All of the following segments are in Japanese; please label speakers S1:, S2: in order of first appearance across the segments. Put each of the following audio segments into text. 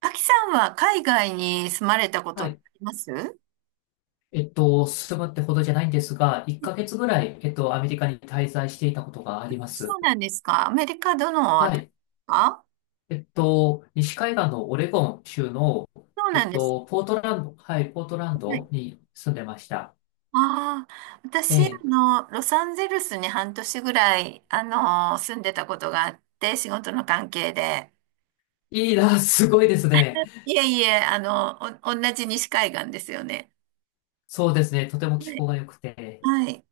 S1: アキさんは海外に住まれたこ
S2: は
S1: とって
S2: い。
S1: あります
S2: 住むってほどじゃないんですが、1
S1: い
S2: ヶ月ぐらい、アメリカに滞在していたことがあります。
S1: そうなんですか？アメリカどのあ
S2: は
S1: たりで
S2: い。
S1: すか？
S2: 西海岸のオレゴン州の、
S1: そうなんです。
S2: ポートランド、はい、ポートラン
S1: はい。
S2: ドに住んでました。
S1: ああ、
S2: え
S1: 私、
S2: え。
S1: ロサンゼルスに半年ぐらい、住んでたことがあって、仕事の関係で。
S2: いいな、すごいですね。
S1: いえいえ、同じ西海岸ですよね。
S2: そうですね。とても気
S1: はい。
S2: 候が良くて。
S1: はい。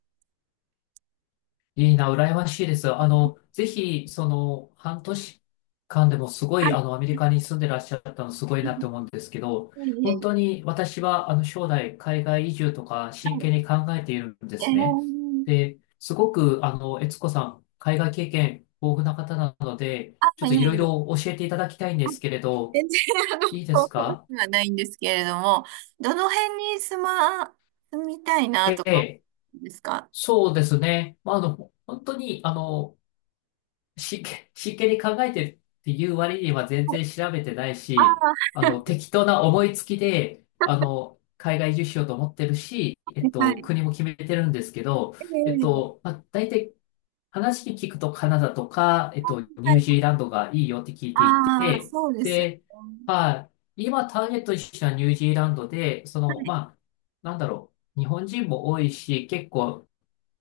S2: いいな、羨ましいです。ぜひ、半年間でもすごい、
S1: あ、
S2: アメリカに住んでらっしゃったのすごいなって思うんですけど、
S1: いえ
S2: 本
S1: い
S2: 当
S1: え。
S2: に私は、将来、海外移住とか、
S1: は
S2: 真
S1: い。
S2: 剣に考えているんで
S1: え
S2: すね。
S1: ー、
S2: で、すごく、悦子さん、海外経験豊富な方なので、ちょ
S1: あ、
S2: っと
S1: い
S2: い
S1: え
S2: ろい
S1: いえ。
S2: ろ教えていただきたいんですけれど、
S1: 全然、
S2: いいです
S1: 覚
S2: か？
S1: えはないんですけれども、どの辺に住みたいな
S2: え
S1: とか、
S2: え、
S1: ですか？
S2: そうですね。まあ、本当に、真剣に考えてるっていう割には全
S1: はい。
S2: 然調べてない
S1: あ
S2: し、
S1: ー、
S2: 適当な思いつきで、海外移住しようと思ってるし、
S1: はい。
S2: 国も決めてるんですけど、
S1: ええ。
S2: まあ、大体話聞くとカナダとか、ニ
S1: は
S2: ュー
S1: い。
S2: ジーランドがいいよって聞いてい
S1: ああ、
S2: て、
S1: そうですよ
S2: で、
S1: ね。
S2: まあ、今ターゲットにしたニュージーランドで、そ
S1: は
S2: の、
S1: い。
S2: まあ、なんだろう、日本人も多いし、結構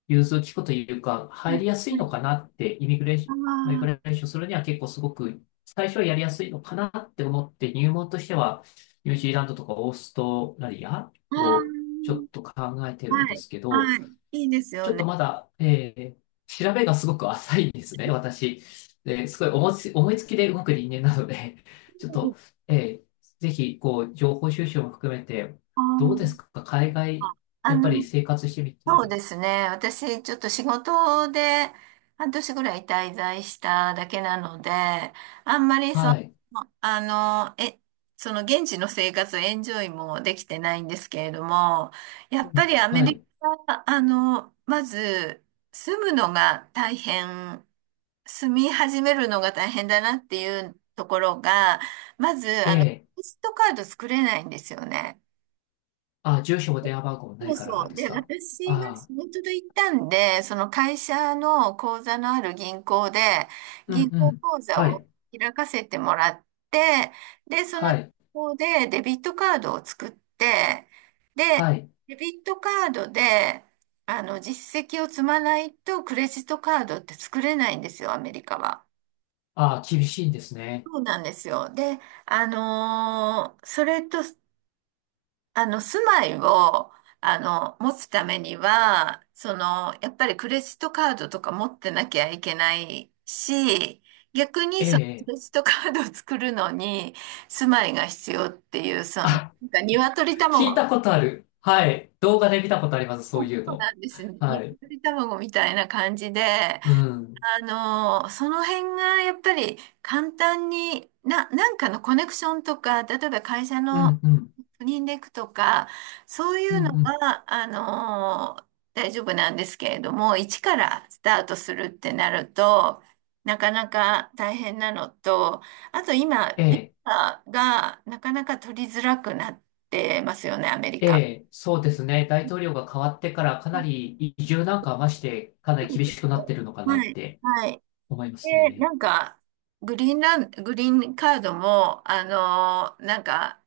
S2: 融通きくというか、
S1: は
S2: 入
S1: い。
S2: りやすい
S1: は
S2: の
S1: い。
S2: かなって、イミグレーション、マイグ
S1: あ
S2: レーションするには結構すごく、最初はやりやすいのかなって思って、入門としては、ニュージーランドとかオーストラリア
S1: あ、あ
S2: をちょっ
S1: あ、
S2: と考えてるん
S1: は
S2: で
S1: い。
S2: すけど、
S1: はい。いいです
S2: ち
S1: よ
S2: ょっ
S1: ね。
S2: とまだ、調べがすごく浅いんですね、私。で、すごい思いつきで動く人間なので、ちょっと、えーぜひ、こう、情報収集も含めて、
S1: あ
S2: どうですか、海
S1: あ、
S2: 外、
S1: あ
S2: やっぱり
S1: の、
S2: 生活してみ
S1: そう
S2: て、
S1: ですね。私、ちょっと仕事で半年ぐらい滞在しただけなので、あんまりその、
S2: はい。
S1: あの、え、その現地の生活をエンジョイもできてないんですけれども、や
S2: う
S1: っ
S2: ん、
S1: ぱりアメ
S2: はい。
S1: リカ、まず住むのが大変住み始めるのが大変だなっていうところが、まず、
S2: え
S1: ク
S2: え。
S1: レジットカード作れないんですよね。
S2: あ、住所も電話番号もな
S1: そ
S2: い
S1: う
S2: か
S1: そ
S2: ら
S1: う。
S2: です
S1: で、
S2: か。
S1: 私は
S2: ああ、
S1: 仕事で行ったんで、その会社の口座のある銀行で、
S2: うん
S1: 銀
S2: う
S1: 行
S2: ん。
S1: 口座
S2: は
S1: を
S2: い。
S1: 開かせてもらって、で、その
S2: は
S1: 銀
S2: い。
S1: 行でデビットカードを作って、で、
S2: はい。
S1: デビットカードで、実績を積まないとクレジットカードって作れないんですよ、アメリカは。
S2: ああ、厳しいんですね。
S1: そうなんですよ。で、それと住まいを、持つためには、その、やっぱりクレジットカードとか持ってなきゃいけないし、逆に
S2: え
S1: そのク
S2: え。
S1: レジットカードを作るのに、住まいが必要っていう、その、なん
S2: あ、
S1: か鶏
S2: 聞いた
S1: 卵、
S2: ことある。はい。動画で見たことあります。そういう
S1: そうな
S2: の。
S1: んですね。
S2: はい。
S1: 鶏卵みたいな感じで、
S2: う
S1: あ
S2: ん。
S1: その辺がやっぱり簡単に、なんかのコネクションとか、例えば会社
S2: う
S1: の
S2: んうん。
S1: スニンデクとか、そうい
S2: うん
S1: うの
S2: うん。
S1: は、大丈夫なんですけれども、一からスタートするってなると、なかなか大変なのと、あと今、
S2: え
S1: ビ
S2: え。
S1: ザがなかなか取りづらくなってますよね、アメリ
S2: え
S1: カ。
S2: え。そうですね。大統領が変わってからかなり移住なんかはまして、かなり厳しくなってるのかな
S1: は
S2: っ
S1: い、
S2: て
S1: はい。
S2: 思います
S1: で、な
S2: ね。
S1: んか、グリーンカードも、なんか、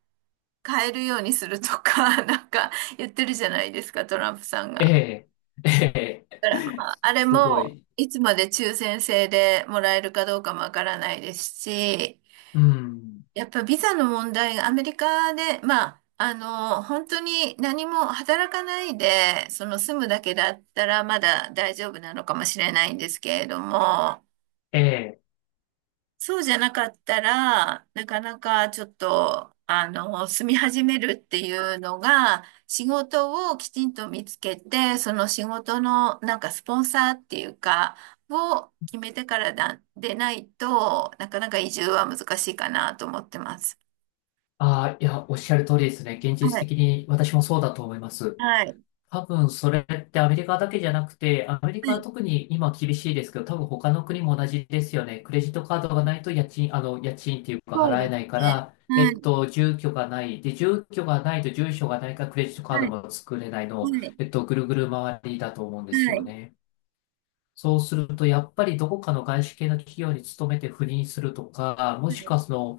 S1: 買えるようにするとか、なんか言ってるじゃないですか、トランプさん
S2: え
S1: が。
S2: え。え
S1: だから、
S2: え。
S1: まあ、あ れ
S2: すご
S1: も、
S2: い。
S1: いつまで抽選制でもらえるかどうかもわからないですし、
S2: うん。
S1: やっぱビザの問題がアメリカで、まあ、本当に何も働かないで、その住むだけだったらまだ大丈夫なのかもしれないんですけれども、
S2: ええ。
S1: そうじゃなかったら、なかなかちょっと、住み始めるっていうのが、仕事をきちんと見つけて、その仕事のなんかスポンサーっていうか、を決めてからだ、でないと、なかなか移住は難しいかなと思ってます。
S2: ああ、いや、おっしゃる通りですね。現実
S1: はい。
S2: 的に私もそうだと思います。
S1: はい。
S2: 多分それってアメリカだけじゃなくて、アメリ
S1: は
S2: カは
S1: い。
S2: 特に今厳しいですけど、多分他の国も同じですよね。クレジットカードがないと家賃、家賃っていうか
S1: そう
S2: 払
S1: で
S2: え
S1: す
S2: ないか
S1: ね。
S2: ら、
S1: はい。
S2: 住居がない。で、住居がないと住所がないからクレジットカー
S1: は
S2: ド
S1: い。
S2: も作れない
S1: は
S2: の、
S1: い。
S2: ぐるぐる回りだと思うんです
S1: は
S2: よ
S1: い。
S2: ね。そうすると、やっぱりどこかの外資系の企業に勤めて赴任するとか、も
S1: は
S2: しく
S1: い。
S2: はその、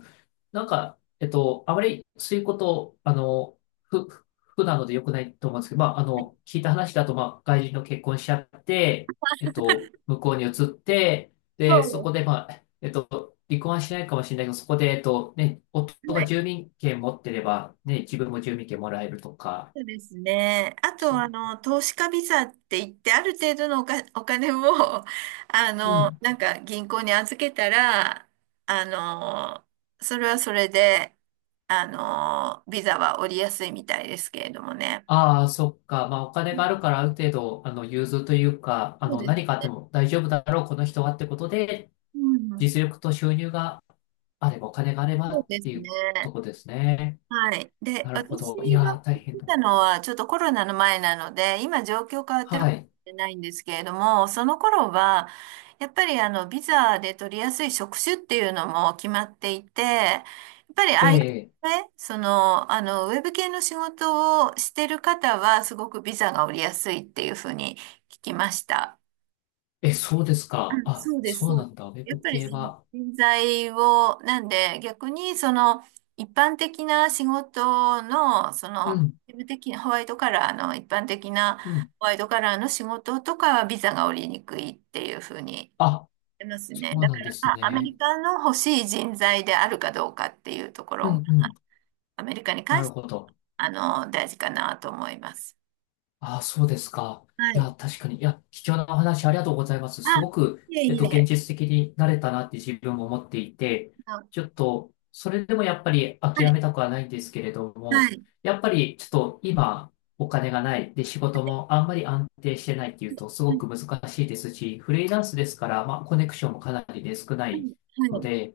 S2: なんか、あまりそういうこと、ふ、ふ不なので良くないと思うんですけど、まあ、聞いた話だと、まあ、外人の結婚しちゃって、向こうに移って、
S1: そ
S2: で、
S1: う
S2: そこ
S1: で
S2: で、まあ、離婚はしないかもしれないけど、そこで、ね、
S1: す。
S2: 夫
S1: は
S2: が
S1: い。
S2: 住民権持ってれば、ね、自分も住民権もらえるとか、
S1: そうですね。あ
S2: ですよ
S1: と、
S2: ね。
S1: 投資家ビザって言って、ある程度のお金を、
S2: うん。
S1: なんか銀行に預けたら、あの、それはそれで、ビザは降りやすいみたいですけれどもね。
S2: ああ、そっか。まあ、お
S1: う
S2: 金がある
S1: ん。
S2: から、ある程度、融通というか、
S1: そうで
S2: 何
S1: す。
S2: かあっても大丈夫だろう、この人はってことで、
S1: うん。
S2: 実力と収入があれば、お金があれば
S1: そう
S2: っ
S1: です
S2: てい
S1: ね。
S2: うとこですね。
S1: はい。で、
S2: なるほ
S1: 私
S2: ど。い
S1: が
S2: やー、
S1: 来
S2: 大変だ。
S1: たのは、ちょっとコロナの前なので、今状況変わってる
S2: は
S1: かもし
S2: い。
S1: れないんですけれども、その頃は、やっぱりビザで取りやすい職種っていうのも決まっていて、やっぱり
S2: ええ、
S1: IT ね、その、ウェブ系の仕事をしてる方は、すごくビザが降りやすいっていうふうに聞きました。
S2: え、そうです
S1: あ、
S2: か。あ、
S1: そうです、
S2: そう
S1: そう
S2: な
S1: で
S2: ん
S1: す。
S2: だ。ウェ
S1: やっ
S2: ブ
S1: ぱり
S2: 系は。
S1: 人材を、なんで逆にその一般的な仕事の、そ
S2: う
S1: の、
S2: ん、
S1: 事務的なホワイトカラーの一般的な
S2: うん。
S1: ホワイトカラーの仕事とかはビザが下りにくいっていうふうに
S2: あ、
S1: 言います
S2: そ
S1: ね。
S2: う
S1: だか
S2: なんで
S1: ら、
S2: す
S1: まあ、アメ
S2: ね。
S1: リカの欲しい人材であるかどうかっていうとこ
S2: う
S1: ろ、
S2: ん、うん。
S1: アメリカに
S2: な
S1: 関
S2: る
S1: して、
S2: ほど。
S1: あ大事かなと思います。
S2: ああ、そうですか。
S1: は
S2: い
S1: い。
S2: や、確かに。いや、貴重なお話ありがとうございます。
S1: あ、
S2: すごく、
S1: いえい
S2: 現
S1: え。
S2: 実的になれたなって自分も思っていて、ち
S1: あ、
S2: ょっと、それでもやっぱり
S1: は
S2: 諦
S1: い。
S2: めたくはないんですけれど
S1: は
S2: も、
S1: い。
S2: やっぱりちょっと今、お金がない。で、仕事もあんまり安定してないっていうと、す
S1: は
S2: ご
S1: い。
S2: く難しいですし、フリーランスですから、まあ、コネクションもかなりで少な
S1: は
S2: い
S1: い。は
S2: の
S1: い。
S2: で、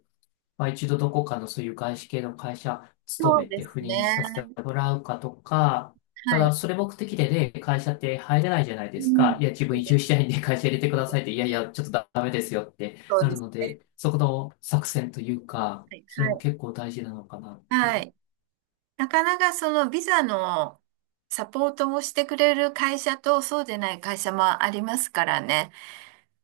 S2: まあ、一度どこかのそういう外資系の会社勤
S1: そ
S2: め
S1: うで
S2: て
S1: す
S2: 赴任
S1: ね。
S2: させてもらうかとか、た
S1: は
S2: だ
S1: い。
S2: それ目的でね、会社って入れないじゃないで
S1: う
S2: す
S1: ん。
S2: か。いや、自分
S1: そう
S2: 移
S1: です。
S2: 住したいんで会社入れてく
S1: そう
S2: だ
S1: で
S2: さ
S1: す
S2: いって、いやい
S1: ね。
S2: や、ちょっとダメですよって
S1: そう
S2: な
S1: で
S2: る
S1: す
S2: の
S1: ね。
S2: で、そこの作戦というか、
S1: はい。
S2: それも結構大事なのかなっ
S1: は
S2: て。
S1: い。はい。なかなかそのビザのサポートをしてくれる会社とそうでない会社もありますからね。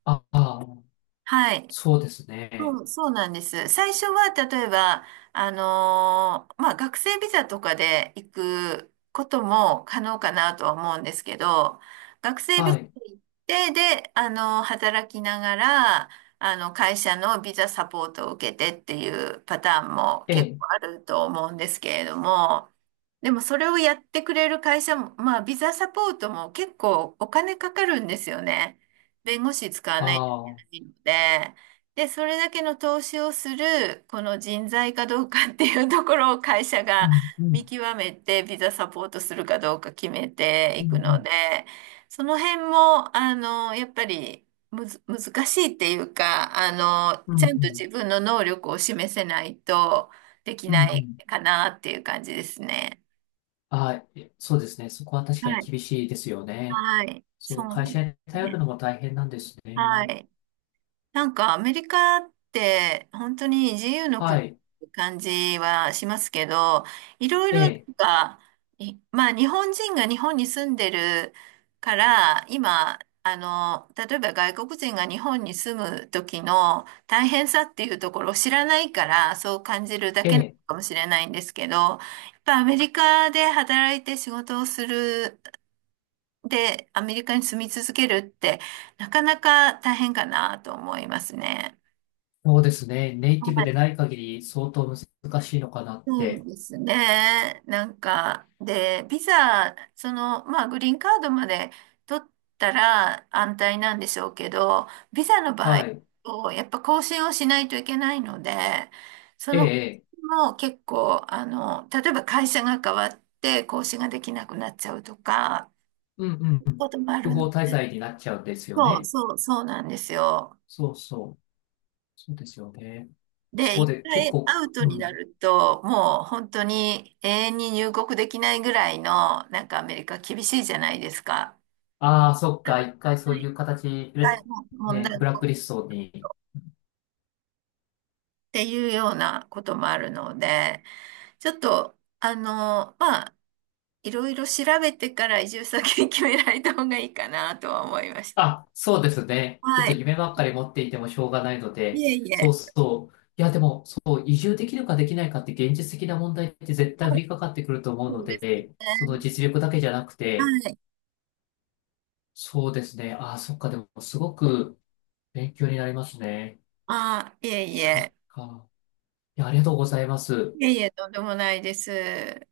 S2: ああ、
S1: はい。
S2: そうです
S1: そ
S2: ね。
S1: う、そうなんです。最初は、例えば、まあ、学生ビザとかで行くことも可能かなとは思うんですけど、学生ビ
S2: は
S1: ザ
S2: い。
S1: で行って、で、働きながら、会社のビザサポートを受けてっていうパターンも
S2: え
S1: 結
S2: え、
S1: 構あると思うんですけれども、でもそれをやってくれる会社も、まあ、ビザサポートも結構お金かかるんですよね。弁護士使わないと
S2: ああ、
S1: いけないので。で、それだけの投資をする、この人材かどうかっていうところを会社
S2: う
S1: が
S2: ん、う ん、
S1: 見極めて、ビザサポートするかどうか決めて
S2: う
S1: いくの
S2: ん、
S1: で、その辺も、やっぱりむず、難しいっていうか、
S2: うん、う
S1: ちゃ
S2: ん、
S1: ん
S2: う
S1: と自
S2: ん、
S1: 分の能力を示せないとでき
S2: うん。う
S1: ない
S2: ん、
S1: かなっていう感じですね。
S2: はい。そうですね。そこは確かに
S1: はい。
S2: 厳しいですよね。
S1: はい。
S2: そ
S1: そ
S2: の
S1: うなん
S2: 会
S1: で
S2: 社に
S1: す
S2: 頼る
S1: ね。
S2: のも大変なんです
S1: は
S2: ね。
S1: い。なんかアメリカって本当に自由の国
S2: は
S1: っ
S2: い。
S1: て感じはしますけど、いろい
S2: え
S1: ろな
S2: え、
S1: んか、まあ日本人が日本に住んでるから、今、例えば外国人が日本に住む時の大変さっていうところを知らないから、そう感じるだ
S2: え
S1: けなの
S2: え、
S1: かもしれないんですけど、やっぱアメリカで働いて仕事をする、で、アメリカに住み続けるって、なかなか大変かなと思いますね。
S2: そうですね。ネイ
S1: は
S2: ティブで
S1: い、
S2: ない限り相当難しいのかなっ
S1: そう
S2: て。
S1: ですね。なんか、で、ビザ、その、まあ、グリーンカードまで取ったら安泰なんでしょうけど、ビザの場合
S2: はい。
S1: と、やっぱ更新をしないといけないので、そ
S2: え
S1: の更
S2: え、ええ、
S1: 新も結構、例えば会社が変わって更新ができなくなっちゃうとか、
S2: うんうんうん。
S1: こともあ
S2: 不
S1: るの。
S2: 法滞在になっちゃうんですよ
S1: そう
S2: ね。
S1: そう、そうなんですよ。
S2: そうそう。そうですよね。
S1: で、
S2: そう
S1: 一
S2: で、結
S1: 回
S2: 構、
S1: アウト
S2: う
S1: にな
S2: ん。
S1: ると、もう本当に永遠に入国できないぐらいの、なんかアメリカ厳しいじゃないですか。
S2: ああ、そっか。一回そう
S1: は
S2: い
S1: い。
S2: う形
S1: はい。
S2: で、
S1: 問
S2: ね、
S1: 題
S2: ブ
S1: っ
S2: ラックリストに、
S1: ていうようなこともあるので、ちょっと、まあ、いろいろ調べてから移住先 決められた方がいいかなとは思いました。
S2: あ、そうですね。ちょっ
S1: は
S2: と
S1: い。
S2: 夢ばっかり持っていてもしょうがないの
S1: い
S2: で、
S1: えい
S2: そう
S1: え。
S2: そう。いや、でも、そう、移住できるかできないかって現実的な問題って絶対降
S1: はい。
S2: りかかってくると思う
S1: そ
S2: の
S1: うですね。
S2: で、その実力だけじゃなくて、
S1: はい。
S2: そうですね。あ、そっか。でも、すごく勉強になりますね。
S1: あ、いえい
S2: そっ
S1: え。
S2: か。いや、ありがとうございます。
S1: いえいえ、とんでもないです。